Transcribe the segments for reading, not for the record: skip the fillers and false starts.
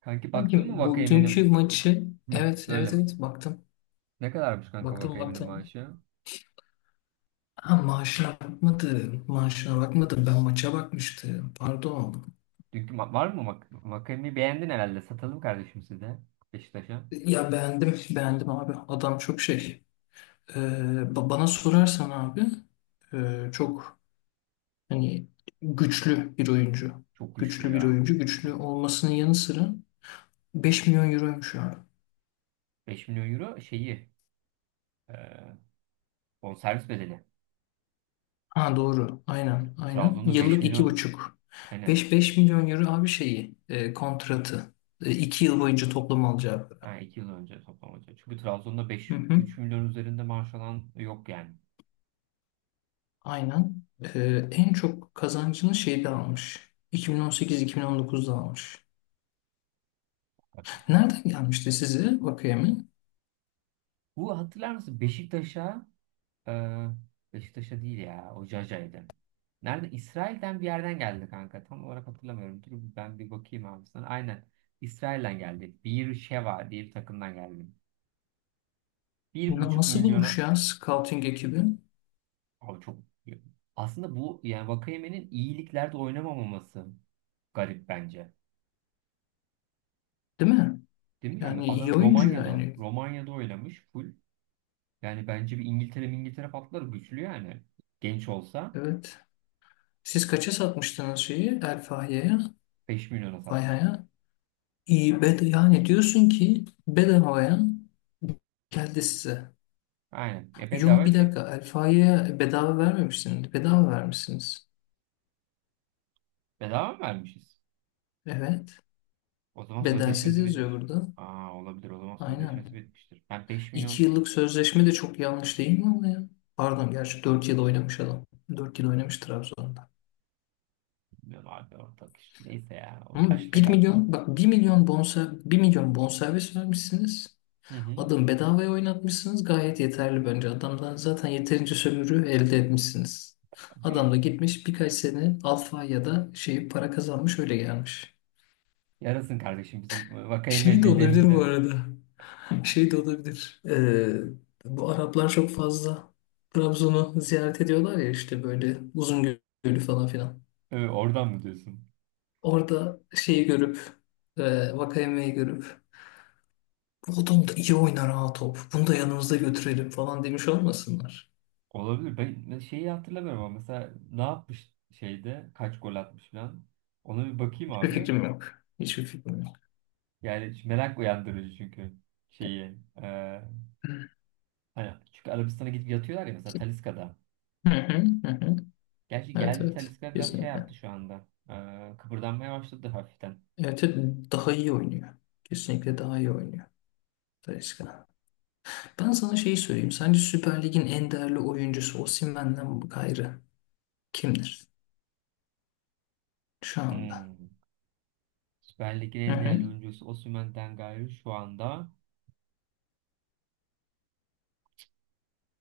Kanki baktın Sanki mı bu dünkü Vakayemen'in? maçı? Hı. Evet, evet, Böyle? evet, baktım. Ne kadarmış kanka Baktım, Vakayemen'in baktım. maaşı? Ha, maaşına bakmadım. Maaşına bakmadım. Ben maça bakmıştım. Pardon. Var mı Vakayemen'i beğendin herhalde. Satalım kardeşim size Beşiktaş'a. Ya beğendim. Beğendim abi. Adam çok şey. Ee, Bana sorarsan abi, çok hani güçlü bir oyuncu. Çok güçlü Güçlü bir ya. oyuncu. Güçlü Çok. olmasının yanı sıra 5 milyon euroymuş abi. 5 milyon euro şeyi, e, bonservis bedeli. Ha doğru. Aynen. Aynen. Trabzon'da beş Yıllık iki milyon buçuk. aynen. Beş milyon euro abi, şeyi, kontratı. 2 yıl boyunca toplam alacağı para. Ha, 2 yıl önce toplam hocam. Çünkü Trabzon'da Hı beş, hı. 3 milyon üzerinde maaş alan yok yani. Aynen. E, En çok kazancını şeyde almış. 2018-2019'da almış. Nereden gelmişti size Vakayemi? Bu, hatırlar mısın? Beşiktaş'a. Ee, Beşiktaş'a değil ya. O Jaja'ydı. Nerede? İsrail'den bir yerden geldi kanka. Tam olarak hatırlamıyorum. Dur ben bir bakayım abi sana. Aynen. İsrail'den geldi. Bir Sheva diye bir takımdan geldi. Bir buçuk Nasıl bulmuş milyona. ya scouting ekibi? Abi çok. Aslında bu, yani Vakayeme'nin iyiliklerde oynamamaması garip bence. Değil mi? Değil mi? Yani Yani iyi adam oyuncu Romanya'da. yani. Romanya'da oynamış full. Yani bence bir İngiltere patlar güçlü yani. Genç olsa. Evet. Siz kaça satmıştınız şeyi El Fahya'ya? 5 milyona satmışız. Fahya'ya? İyi, yani diyorsun ki bedavaya geldi size. Aynen. Ya Yo, bedava bir şey. dakika, Alfa'ya bedava vermemişsiniz. Bedava vermişsiniz. Bedava mı vermişiz? Evet. O zaman Bedelsiz sözleşmesi yazıyor bitmiş. burada. Aa, olabilir, o zaman sözleşmesi Aynen. bitmiştir. Ben beş İki milyon yıllık sözleşme de çok yanlış değil mi ama ya? Pardon, gerçi 4 yıl oynamış adam. 4 yıl oynamış Trabzon'da. Bilmiyorum abi, ortak işte. Neyse ya, o Ama yaşlı bir kardeşim. milyon, bak, bir milyon, bir milyon bonservis vermişsiniz. Hı hı. Adam bedavaya oynatmışsınız, gayet yeterli bence. Adamdan zaten yeterince sömürü elde etmişsiniz. Adam da gitmiş birkaç sene alfa ya da şey para kazanmış, öyle gelmiş. Yarasın kardeşim bizim, Şey Vakayeme de olabilir bu dedemize. arada. Şey de olabilir. Bu Araplar çok fazla Trabzon'u ziyaret ediyorlar ya, işte böyle uzun gölü falan filan. Oradan mı diyorsun? Orada şeyi görüp, Vakayeme'yi görüp, bu adam da iyi oynar ha top. Bunu da yanımızda götürelim falan demiş olmasınlar. Olabilir. Ben şeyi hatırlamıyorum ama mesela ne yapmış, şeyde kaç gol atmış falan. Ona bir bakayım Bir abi. fikrim yok. Hiçbir fikrim yok. Yani şu merak uyandırıcı çünkü şeyi. e, Hı Hani çünkü Arabistan'a gidip yatıyorlar ya, mesela Taliska'da. hı hı hı. Gerçi Evet geldi evet. Taliska, biraz şey Kesinlikle. yaptı şu anda. Kıpırdanmaya başladı hafiften. Evet, evet, daha iyi oynuyor. Kesinlikle daha iyi oynuyor. Talisca. Ben sana şeyi söyleyeyim. Sence Süper Lig'in en değerli oyuncusu Osimhen'den gayrı kimdir şu anda? Hmm. Süper Lig'in Hı en değerli hı. oyuncusu Osimhen'den gayrı şu anda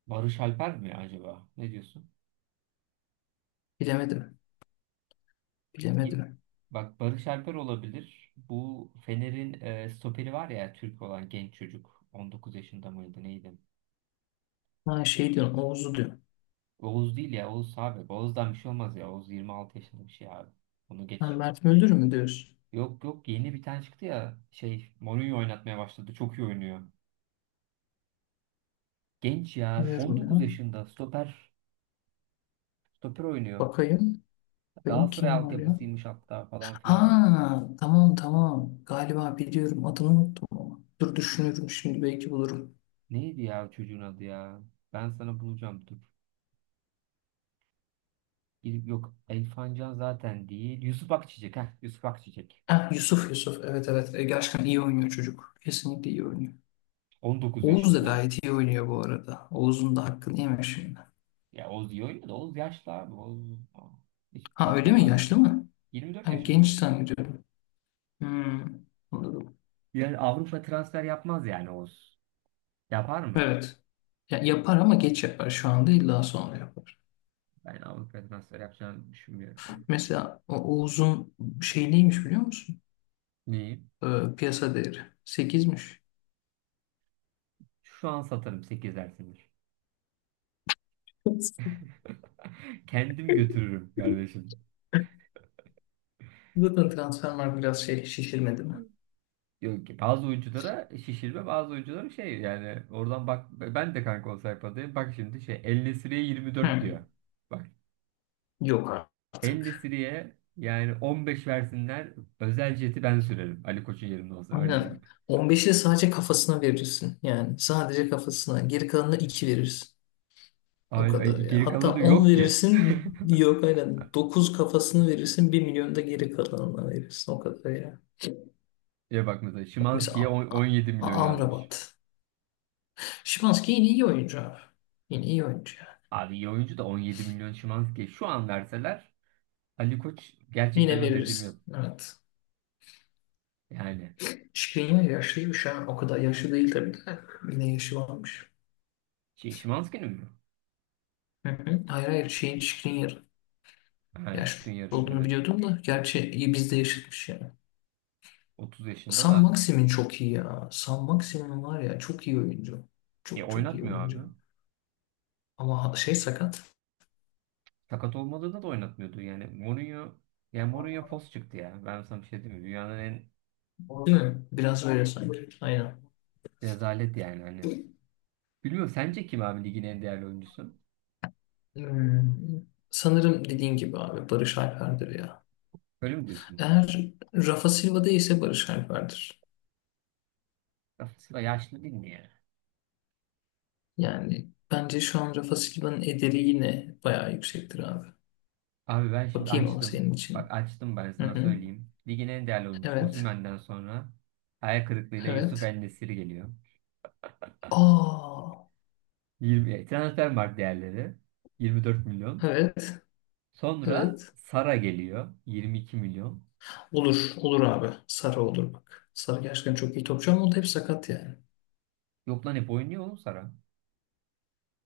Barış Alper mi acaba? Ne diyorsun? Bilemedim. Ye- Bilemedim. Bak Barış Alper olabilir. Bu Fener'in, stoperi var ya, Türk olan genç çocuk. 19 yaşında mıydı, neydi? Ha, şey diyorsun, Oğuz'u diyor. Oğuz değil ya, Oğuz abi. Oğuz'dan bir şey olmaz ya. Oğuz 26 yaşında bir şey abi. Onu Ha, geç. Mert Müldür mü diyorsun? Yok, yok, yeni bir tane çıktı ya. Şey, Mourinho oynatmaya başladı. Çok iyi oynuyor. Genç ya. on Bilmiyorum dokuz ya. yaşında stoper. Stoper oynuyor. Bakayım. Benim Galatasaray kim var ya? altyapısıymış hatta, falan filan. Ha, tamam tamam. Galiba biliyorum, adını unuttum ama. Dur, düşünürüm şimdi, belki bulurum. Neydi ya o çocuğun adı ya? Ben sana bulacağım, dur. Yok, Elfancan zaten değil. Yusuf Akçiçek. Heh, Yusuf Akçiçek. Ha, Yusuf, Yusuf, evet, evet. Gerçekten iyi oynuyor çocuk. Kesinlikle iyi oynuyor. on dokuz Oğuz da yaşında. gayet iyi oynuyor bu arada. Oğuz'un da hakkını yeme şimdi. Ya Oz iyi oynuyor da, Oz yaşlı abi. Oz hiç Ha, öyle mi? patlamaz yani. Yaşlı mı? 24 Ben yaşında genç Oz yani. zannediyorum. Hmm, anladım. Yani Avrupa transfer yapmaz yani Oz. Yapar mı? Evet. Ya, yapar ama geç yapar. Şu anda illa sonra yapar. Ben Avrupa transfer yapacağını düşünmüyorum yani. Mesela o Oğuz'un şey neymiş biliyor musun? Neyi? Ee, Piyasa değeri sekizmiş. Şu an satarım 8 dersini. Kendim götürürüm kardeşim. Zaten transfer var biraz şey şişirmedi mi? Yok ki, bazı oyunculara şişirme, bazı oyunculara şey yani. Oradan bak, ben de kanka o sayfadayım. Bak şimdi, şey El Nesiri'ye 24 Hı. diyor. Bak, Yok El artık. Nesiri'ye yani 15 versinler, özel jeti ben sürerim Ali Koç'un yerinde olsam, öyle diyeyim. Aynen. 15'i de sadece kafasına verirsin. Yani sadece kafasına. Geri kalanına 2 verirsin. O Ay, kadar ay, ya. geri Hatta kalanı 10 yok ki. verirsin. Yok, aynen. 9 kafasını verirsin. Bir milyon da geri kalanına verirsin. O kadar ya. Ya bak mesela Bak Szymański'ye mesela 17 milyon yazmış. Amrabat. Şimanski yine iyi oyuncu abi. Yine iyi oyuncu ya. Abi iyi oyuncu da, 17 milyon Szymański'ye şu an verseler Ali Koç gerçekten, Yine o dediğim yok. verirsin. Evet. Yani Şikrin yaşlıymış ha. O kadar yaşlı değil tabii de. Yine yaşı varmış. şey, Szymański'nin mi? Hı hı. Hayır hayır, şeyin Skriniar Ha, yaşlı Şikrin yarın, olduğunu evet. biliyordum da gerçi iyi bizde yaşatmış yani. 30 yaşında San da. Maximin çok iyi ya. San Maximin var ya, çok iyi oyuncu. Ya Çok çok iyi oynatmıyor abi. oyuncu. Ama şey sakat. Sakat olmadığında da oynatmıyordu. Yani Mourinho fos çıktı ya. Ben sana bir şey diyeyim mi? Dünyanın en Değil mi? Biraz öyle sanki. Aynen. rezalet yani, hani. Bilmiyorum, sence kim abi ligin en değerli oyuncusu? Hmm. Sanırım dediğin gibi abi Barış Alper'dir ya. Öyle mi diyorsun? Eğer Rafa Silva değilse Barış Alper'dir. Rafa yaşlı değil mi ya? Yani bence şu an Rafa Silva'nın ederi yine bayağı yüksektir abi. Abi ben şimdi Bakayım ama açtım. senin Bak için. açtım, ben Hı sana hı. söyleyeyim. Ligin en değerli oyuncusu Evet. Osimhen'den sonra hayal kırıklığıyla Yusuf Evet. En-Nesyri geliyor. Aa, 20, Transfermarkt değerleri 24 milyon. evet, Sonra evet. Sara geliyor 22 milyon. Olur, olur abi. Sara olur bak. Sara gerçekten çok iyi topçu ama o da hep sakat yani. Yok lan, hep oynuyor oğlum Sara.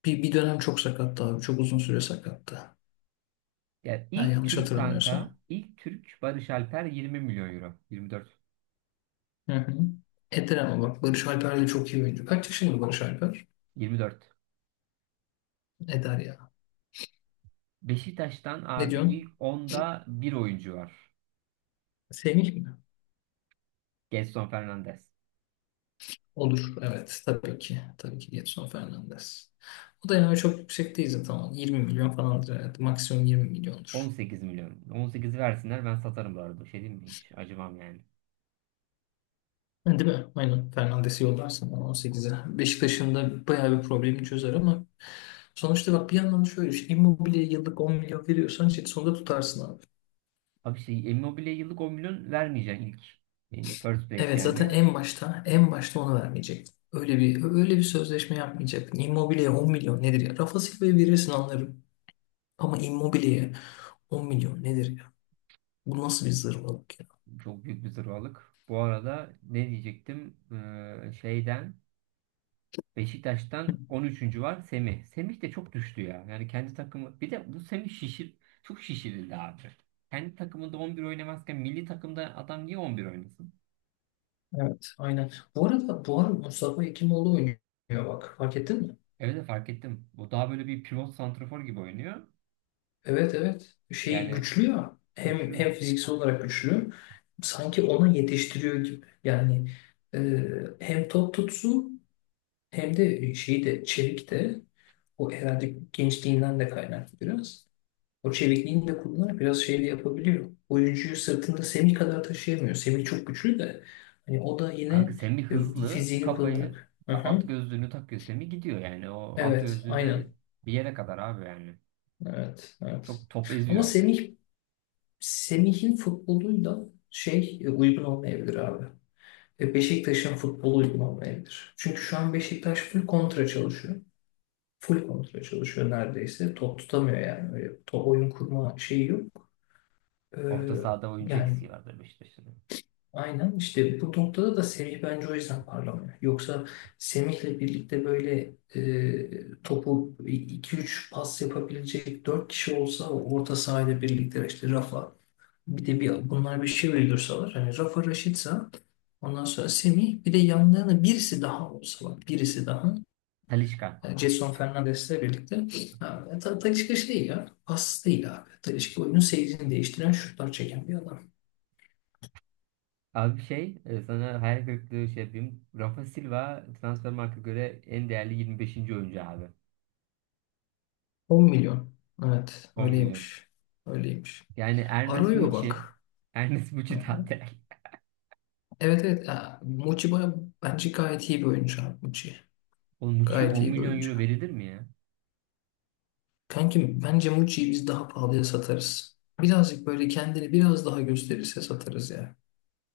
Bir dönem çok sakattı abi. Çok uzun süre sakattı. Ya Ha, ilk yanlış Türk hatırlamıyorsam. kanka, ilk Türk Barış Alper 20 milyon euro. 24. Hı hı. Eder ama bak, Barış Alper de çok iyi oyuncu. Kaç yaşında Barış Alper? 24. Eder ya. Beşiktaş'tan Ne abi diyorsun? ilk onda bir oyuncu var. Semih mi? Gelson Fernandes. Olur. Evet. Tabii ki. Tabii ki Gedson Fernandes. O da yani çok yüksek değil zaten. 20 milyon falandır herhalde. Maksimum 20 milyondur. 18 milyon. 18'i versinler ben satarım bu arada. Şey diyeyim mi hiç? Acımam yani. Ha, değil mi? Aynen. Fernandes'i yollarsın bana 18'e. Beşiktaş'ın da bayağı bir problemi çözer ama sonuçta bak, bir yandan da şöyle düşün. Immobile'ye yıllık 10 milyon veriyorsan işte sonunda tutarsın abi. Abi şey, Immobile yıllık 10 milyon vermeyeceksin ilk. Yani First place Evet, zaten yani. en başta en başta onu vermeyecek. Öyle bir öyle bir sözleşme yapmayacak. Immobile'ye 10 milyon nedir ya? Rafa Silva'ya verirsin anlarım. Ama Immobile'ye 10 milyon nedir ya? Bu nasıl bir zırvalık ya? Çok büyük bir zırvalık. Bu arada ne diyecektim? Şeyden, Beşiktaş'tan 13. var, Semih. Semih de çok düştü ya. Yani kendi takımı, bir de bu Semih, çok şişirildi abi. Kendi takımında 11 oynamazken milli takımda adam niye 11 oynasın? Evet, aynen. Bu arada bu arada Mustafa Ekimoğlu oynuyor bak. Fark ettin mi? Evet de fark ettim. Bu daha böyle bir pivot santrafor gibi oynuyor. Evet evet. Şey Yani güçlü ya. Hem güçlü. hem fiziksel olarak güçlü. Sanki onu yetiştiriyor gibi. Yani e, hem top tutsu, hem de şeyi de çevik de, o herhalde gençliğinden de kaynaklı biraz. O çevikliğini de kullanarak biraz şey de yapabiliyor. Oyuncuyu sırtında Semih kadar taşıyamıyor. Semih çok güçlü de hani, o da Kanka yine Semih hızlı, fiziğini kafayı kullanarak. Hı hı. at gözlüğünü takıyor Semih, gidiyor yani. O at Evet, gözlüğü de aynen. bir yere kadar abi yani. Evet, evet. Çok top Ama eziyor yani. Semih'in futboluyla şey, uygun olmayabilir abi. Beşiktaş'ın futbolu uygun olmayabilir. Çünkü şu an Beşiktaş full kontra çalışıyor. Full kontra çalışıyor neredeyse. Top tutamıyor yani. Öyle top oyun kurma şeyi yok. E, Orta sahada oyuncu Yani eksiği vardı Beşiktaş'ın. aynen işte, bu noktada da Semih bence o yüzden parlamıyor. Yoksa Semih'le birlikte böyle topu iki üç pas yapabilecek 4 kişi olsa orta sahayla birlikte işte Rafa, bir de bir bunlar bir şey uydursalar hani Rafa Raşitsa, ondan sonra Semih, bir de yanlarına birisi daha olsa bak, birisi daha, Talisca. yani Jason Fernandes'le birlikte, Talisca şey ya, pas değil abi. Talisca oyunun seyrini değiştiren şutlar çeken bir adam. Abi şey, sana hayal kırıklığı şey yapayım. Rafa Silva Transfermarkt'a göre en değerli 25. oyuncu abi. 10 milyon. Evet 10 milyon. öyleymiş. Öyleymiş. Yani Ernest Arroyo Muçi bak. Ernest Muçi daha değerli. Evet evet. Ha, Muçi, bence gayet iyi bir oyuncu abi Muçi. Oğlum Muçi'ye Gayet 10 iyi bir milyon oyuncu. euro verilir mi ya? Kankim bence Mucci'yi biz daha pahalıya satarız. Birazcık böyle kendini biraz daha gösterirse satarız ya.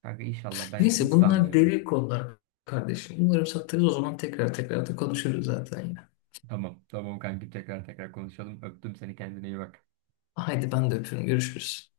Kanka inşallah, ben hiç Neyse bunlar sanmıyorum yani. derin konular kardeşim. Umarım satarız, o zaman tekrar tekrar da konuşuruz zaten yine. Tamam, tamam kankim, tekrar tekrar konuşalım. Öptüm seni, kendine iyi bak. Haydi ben de öpüyorum. Görüşürüz.